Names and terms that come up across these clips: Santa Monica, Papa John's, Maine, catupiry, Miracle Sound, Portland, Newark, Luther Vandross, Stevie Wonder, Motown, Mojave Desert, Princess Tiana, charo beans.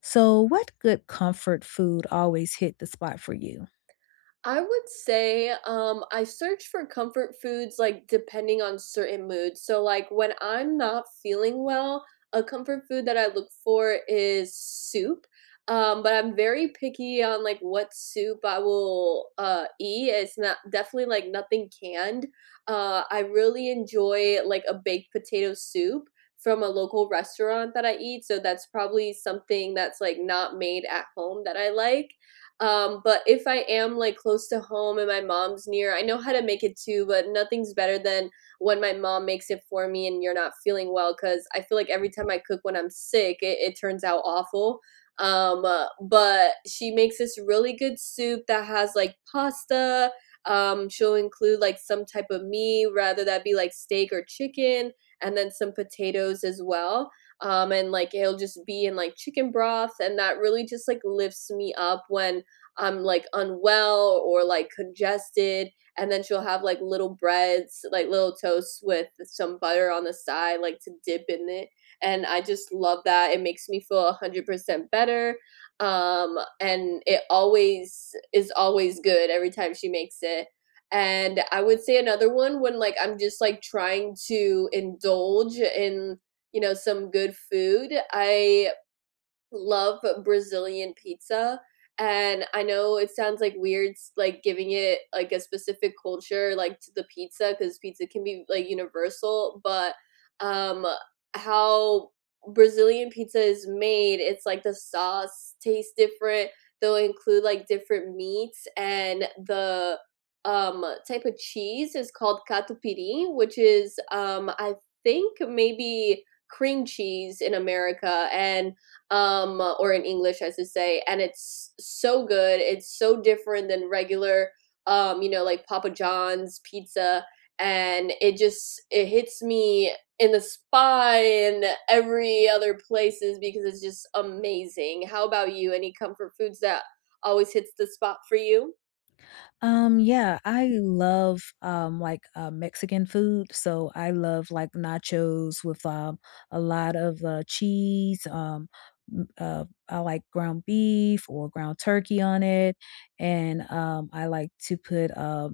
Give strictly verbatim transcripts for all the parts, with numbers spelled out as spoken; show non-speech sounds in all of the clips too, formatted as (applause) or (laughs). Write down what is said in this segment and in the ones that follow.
So, what good comfort food always hit the spot for you? I would say, um, I search for comfort foods, like, depending on certain moods. So, like, when I'm not feeling well, a comfort food that I look for is soup. Um, but I'm very picky on like what soup I will uh, eat. It's not definitely like nothing canned. Uh, I really enjoy like a baked potato soup from a local restaurant that I eat. So that's probably something that's like not made at home that I like. Um, but if I am like close to home and my mom's near, I know how to make it too, but nothing's better than when my mom makes it for me and you're not feeling well because I feel like every time I cook when I'm sick, it, it turns out awful. Um, uh, but she makes this really good soup that has like pasta. Um, she'll include like some type of meat, rather that be like steak or chicken, and then some potatoes as well um and like it'll just be in like chicken broth and that really just like lifts me up when I'm like unwell or like congested. And then she'll have like little breads, like little toasts with some butter on the side, like to dip in it. And I just love that. It makes me feel one hundred percent better. Um, and it always is always good every time she makes it. And I would say another one when like I'm just like trying to indulge in, you know, some good food. I love Brazilian pizza, and I know it sounds, like, weird s like, giving it, like, a specific culture, like, to the pizza, because pizza can be, like, universal, but, um, how Brazilian pizza is made, it's, like, the sauce tastes different, they'll include, like, different meats, and the, um, type of cheese is called catupiry, which is, um, I think maybe cream cheese in America, and um, or in English, I should say. And it's so good. It's so different than regular, um, you know, like Papa John's pizza. And it just it hits me in the spot and every other places because it's just amazing. How about you? Any comfort foods that always hits the spot for you? Um, yeah, I love, um, like, uh, Mexican food, so I love, like, nachos with, um, a lot of, uh, cheese, um, m uh, I like ground beef or ground turkey on it, and, um, I like to put, uh,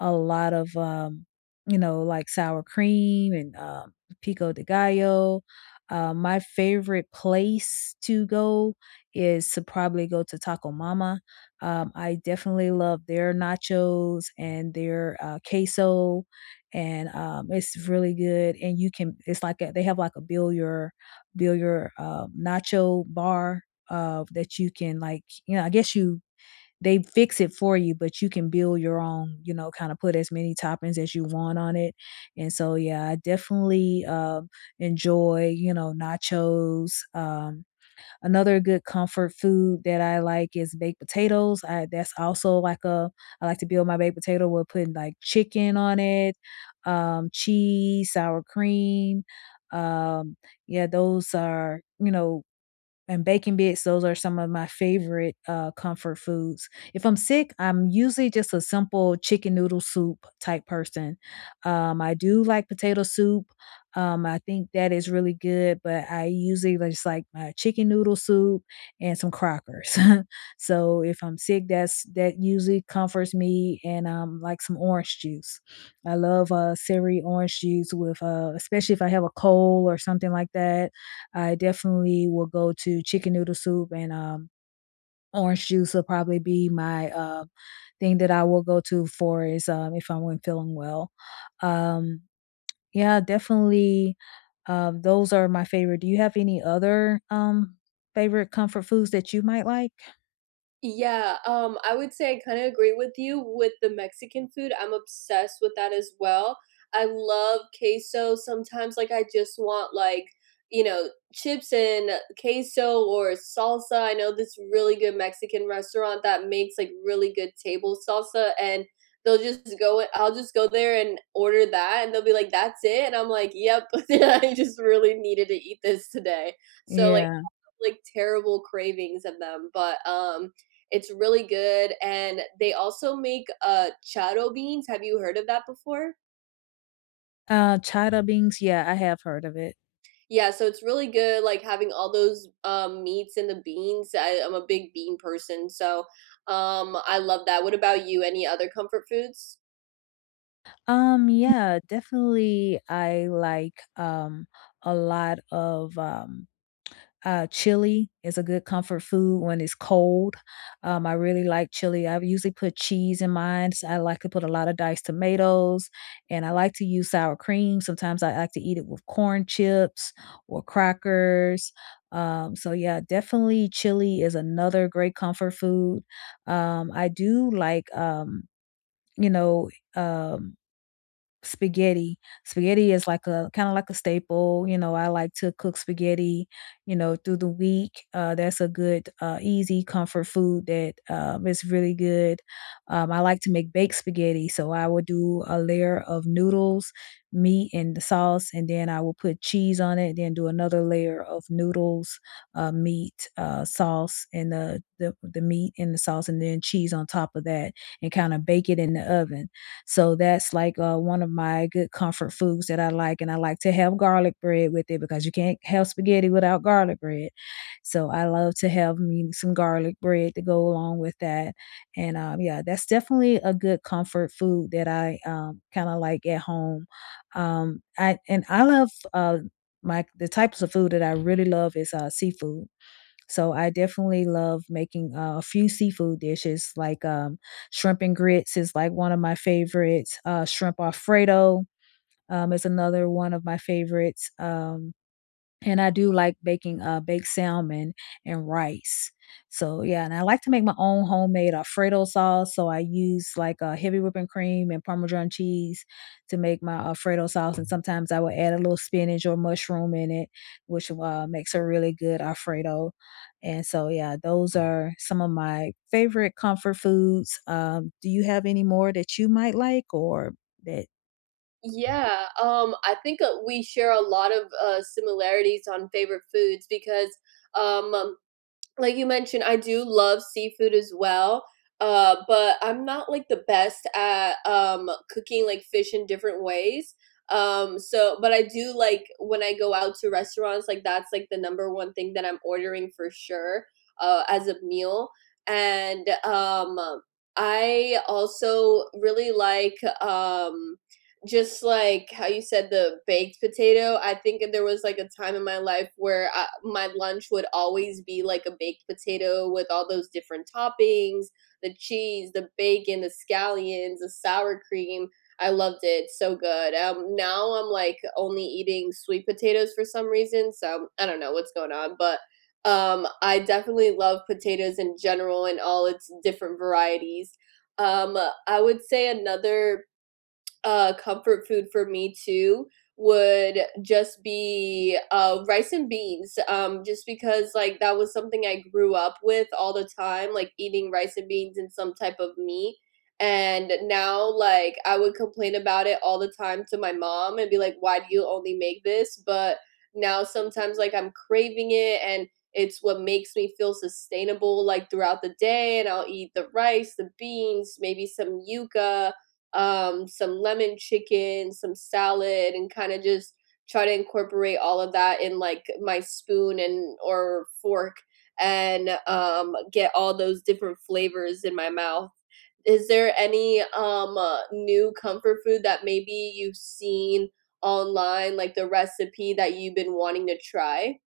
a lot of, um, you know, like sour cream and, um, pico de gallo. Uh, my favorite place to go is to probably go to Taco Mama. Um, I definitely love their nachos and their uh, queso, and um, it's really good. And you can, it's like a, they have like a bill your bill your uh, nacho bar, uh, that you can, like, you know, I guess you they fix it for you, but you can build your own, you know, kind of put as many toppings as you want on it. And so, yeah, I definitely um, enjoy, you know, nachos. Um, another good comfort food that I like is baked potatoes. I, that's also like a, I like to build my baked potato with putting like chicken on it, um, cheese, sour cream. Um, yeah, those are, you know, and baking bits, those are some of my favorite uh, comfort foods. If I'm sick, I'm usually just a simple chicken noodle soup type person. Um, I do like potato soup. Um, I think that is really good, but I usually li- just like my chicken noodle soup and some crackers. (laughs) So if I'm sick, that's that usually comforts me, and um, like some orange juice. I love uh, savory orange juice with, uh, especially if I have a cold or something like that, I definitely will go to chicken noodle soup and, um, orange juice will probably be my, uh, thing that I will go to for is, um, if I am not feeling well. Um, yeah, definitely, um, those are my favorite. Do you have any other, um, favorite comfort foods that you might like? Yeah, um, I would say I kind of agree with you with the Mexican food. I'm obsessed with that as well. I love queso. Sometimes, like, I just want, like, you know, chips and queso or salsa. I know this really good Mexican restaurant that makes, like, really good table salsa, and they'll just go, I'll just go there and order that, and they'll be like, that's it. And I'm like, yep, (laughs) I just really needed to eat this today. So, like, Yeah. like terrible cravings of them, but um it's really good and they also make uh charo beans. Have you heard of that before? Uh, chita beans, yeah, I have heard of it. Yeah, so it's really good like having all those um meats and the beans. I, I'm a big bean person, so um I love that. What about you? Any other comfort foods? Um, yeah, definitely I like, um, a lot of, um uh, chili is a good comfort food when it's cold. Um, I really like chili. I usually put cheese in mine. So I like to put a lot of diced tomatoes, and I like to use sour cream. Sometimes I like to eat it with corn chips or crackers. Um, so yeah, definitely chili is another great comfort food. Um, I do like, um, you know, um, spaghetti. Spaghetti is like a kinda like a staple, you know, I like to cook spaghetti, you know, through the week. Uh, that's a good, uh, easy comfort food that, um, is really good. Um, I like to make baked spaghetti, so I will do a layer of noodles, meat, and the sauce, and then I will put cheese on it, then do another layer of noodles, uh, meat, uh, sauce, and the the the meat and the sauce, and then cheese on top of that, and kinda bake it in the oven. So that's like uh, one of my good comfort foods that I like, and I like to have garlic bread with it because you can't have spaghetti without garlic bread. So I love to have me some garlic bread to go along with that, and um, yeah, that's definitely a good comfort food that I um, kind of like at home. Um, I and I love uh, my the types of food that I really love is uh, seafood. So I definitely love making uh, a few seafood dishes like um, shrimp and grits is like one of my favorites. Uh, shrimp Alfredo um, is another one of my favorites. Um, and I do like baking, uh, baked salmon and rice. So, yeah, and I like to make my own homemade Alfredo sauce, so I use, like, a heavy whipping cream and Parmesan cheese to make my Alfredo sauce, and sometimes I will add a little spinach or mushroom in it, which, uh, makes a really good Alfredo. And so, yeah, those are some of my favorite comfort foods. Um, do you have any more that you might like or that Yeah, um, I think uh, we share a lot of uh, similarities on favorite foods because um, like you mentioned, I do love seafood as well, uh, but I'm not like the best at um, cooking like fish in different ways. Um, so, but I do like when I go out to restaurants, like that's like the number one thing that I'm ordering for sure uh, as a meal. And um, I also really like um, just like how you said the baked potato, I think there was like a time in my life where I, my lunch would always be like a baked potato with all those different toppings, the cheese, the bacon, the scallions, the sour cream. I loved it. So good. Um, now I'm like only eating sweet potatoes for some reason. So I don't know what's going on, but um, I definitely love potatoes in general and all its different varieties. Um, I would say another uh, comfort food for me too would just be uh, rice and beans um, just because like that was something I grew up with all the time like eating rice and beans and some type of meat and now like I would complain about it all the time to my mom and be like why do you only make this but now sometimes like I'm craving it and it's what makes me feel sustainable like throughout the day and I'll eat the rice the beans maybe some yuca um, some lemon chicken, some salad, and kind of just try to incorporate all of that in like my spoon and or fork and um, get all those different flavors in my mouth. Is there any um, uh, new comfort food that maybe you've seen online, like the recipe that you've been wanting to try?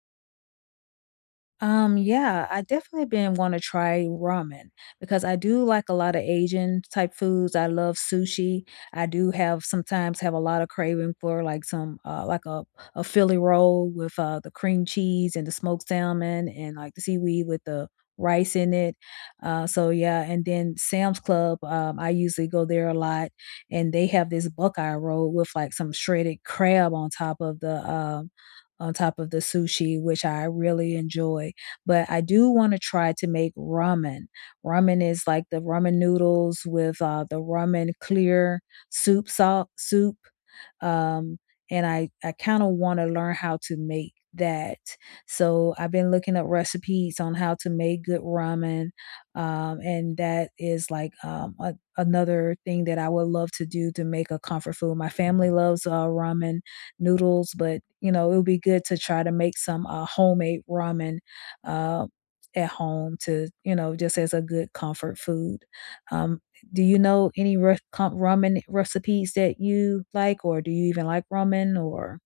um, yeah, I definitely been want to try ramen because I do like a lot of Asian type foods. I love sushi. I do have sometimes have a lot of craving for like some uh like a a Philly roll with uh the cream cheese and the smoked salmon and like the seaweed with the rice in it. Uh so yeah, and then Sam's Club, um I usually go there a lot and they have this Buckeye roll with like some shredded crab on top of the um on top of the sushi, which I really enjoy. But I do want to try to make ramen. Ramen is like the ramen noodles with uh, the ramen clear soup salt soup, um, and I I kind of want to learn how to make that. So I've been looking up recipes on how to make good ramen, um, and that is like um, a, another thing that I would love to do to make a comfort food. My family loves uh, ramen noodles, but, you know, it would be good to try to make some, uh, homemade ramen, uh, at home to, you know, just as a good comfort food. Um, do you know any re com ramen recipes that you like, or do you even like ramen, or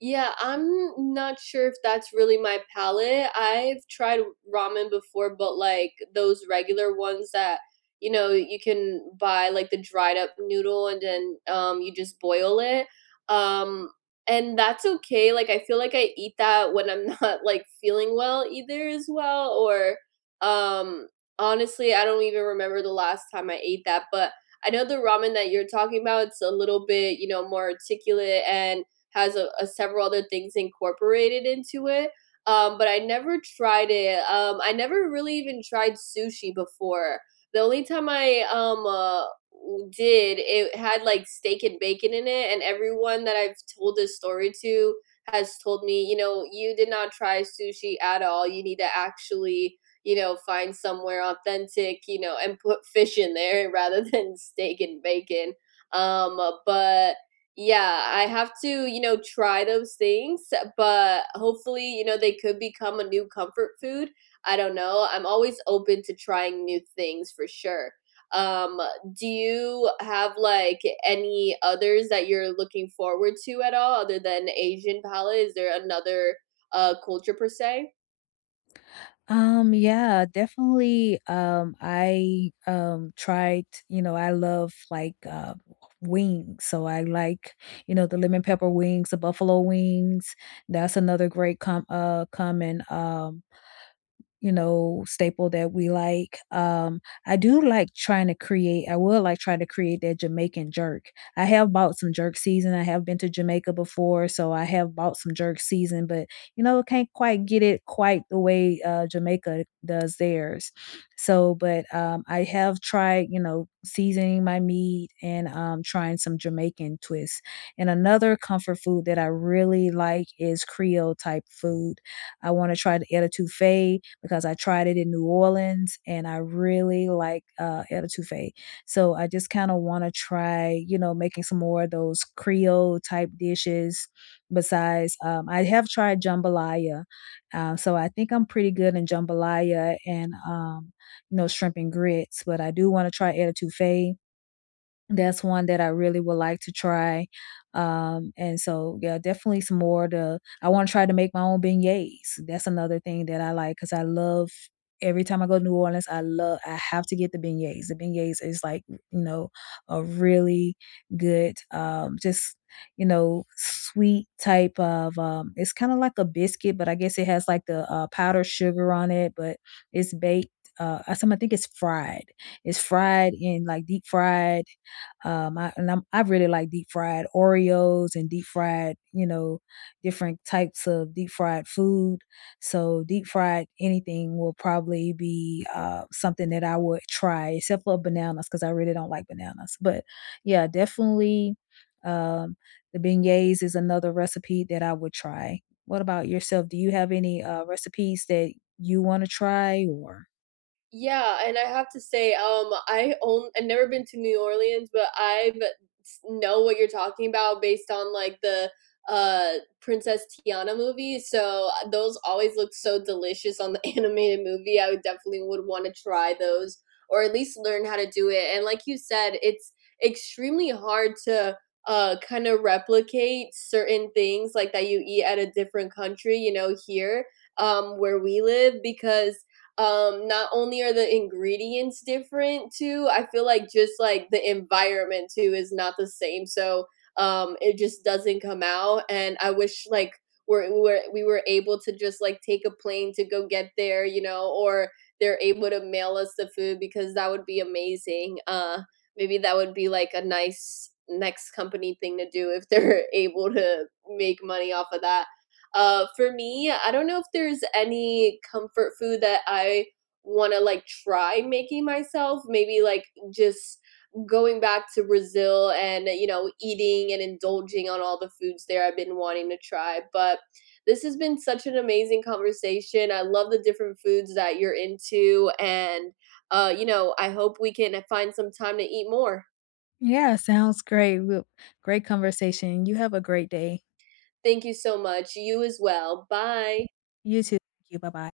Yeah, I'm not sure if that's really my palate. I've tried ramen before, but like those regular ones that, you know, you can buy like the dried up noodle and then um you just boil it. Um and that's okay. Like I feel like I eat that when I'm (laughs) not like feeling well either as well or um honestly, I don't even remember the last time I ate that, but I know the ramen that you're talking about, it's a little bit, you know, more articulate and has a, a several other things incorporated into it. Um, but I never tried it. Um, I never really even tried sushi before. The only time I um uh, did, it had like steak and bacon in it, and everyone that I've told this story to has told me, you know, you did not try sushi at all. You need to actually you know, find somewhere authentic, you know, and put fish in there (laughs) rather than steak and bacon. Um, uh, but yeah, I have to, you know, try those things, but hopefully, you know, they could become a new comfort food. I don't know. I'm always open to trying new things for sure. Um, do you have like any others that you're looking forward to at all other than Asian palette? Is there another uh culture per se? Um, yeah, definitely, um, I, um, tried, you know, I love, like, uh, wings, so I like, you know, the lemon pepper wings, the buffalo wings, that's another great com uh, common, um you know, staple that we like. Um, I do like trying to create I would like try to create that Jamaican jerk. I have bought some jerk season, I have been to Jamaica before, so I have bought some jerk season, but, you know, can't quite get it quite the way, uh, Jamaica does theirs. So, but, um, I have tried, you know, seasoning my meat and, um, trying some Jamaican twists. And another comfort food that I really like is Creole type food. I wanna try the etouffee, because I tried it in New Orleans and I really like uh, El Tufe. So I just kind of want to try, you know, making some more of those Creole type dishes. Besides, um, I have tried jambalaya, um, so I think I'm pretty good in jambalaya and um, you know, shrimp and grits. But I do want to try El Tufe, that's one that I really would like to try, um, and so, yeah, definitely some more to I wanna try to make my own beignets. That's another thing that I like because I love every time I go to New Orleans, I love I have to get the beignets. The beignets is like, you know, a really good, um, just, you know, sweet type of, um it's kinda like a biscuit, but I guess it has, like, the, uh, powdered sugar on it, but it's baked, uh, I some I think it's fried. It's fried in, like, deep fried, um, I and I'm, I really like deep fried Oreos and deep fried, you know, different types of deep fried food. So deep fried anything will probably be uh, something that I would try, except for bananas because I really don't like bananas. But yeah, definitely um, the beignets is another recipe that I would try. What about yourself? Do you have any uh, recipes that you want to try or? Yeah, and I have to say, um, I own I've never been to New Orleans, but I've s- know what you're talking about based on like the uh Princess Tiana movie. So uh, those always look so delicious on the (laughs) animated movie. I would definitely would want to try those or at least learn how to do it. And like you said, it's extremely hard to uh kind of replicate certain things like that you eat at a different country, you know, here um where we live because um not only are the ingredients different too I feel like just like the environment too is not the same so um it just doesn't come out and I wish like we're, we're we were able to just like take a plane to go get there you know or they're able to mail us the food because that would be amazing uh maybe that would be like a nice next company thing to do if they're (laughs) able to make money off of that uh, for me, I don't know if there's any comfort food that I want to like try making myself. Maybe like just going back to Brazil and you know eating and indulging on all the foods there I've been wanting to try. But this has been such an amazing conversation. I love the different foods that you're into, and uh, you know I hope we can find some time to eat more. Yeah, sounds great. Well, great conversation. You have a great day. Thank you so much. You as well. Bye. You too. Thank you. Bye bye.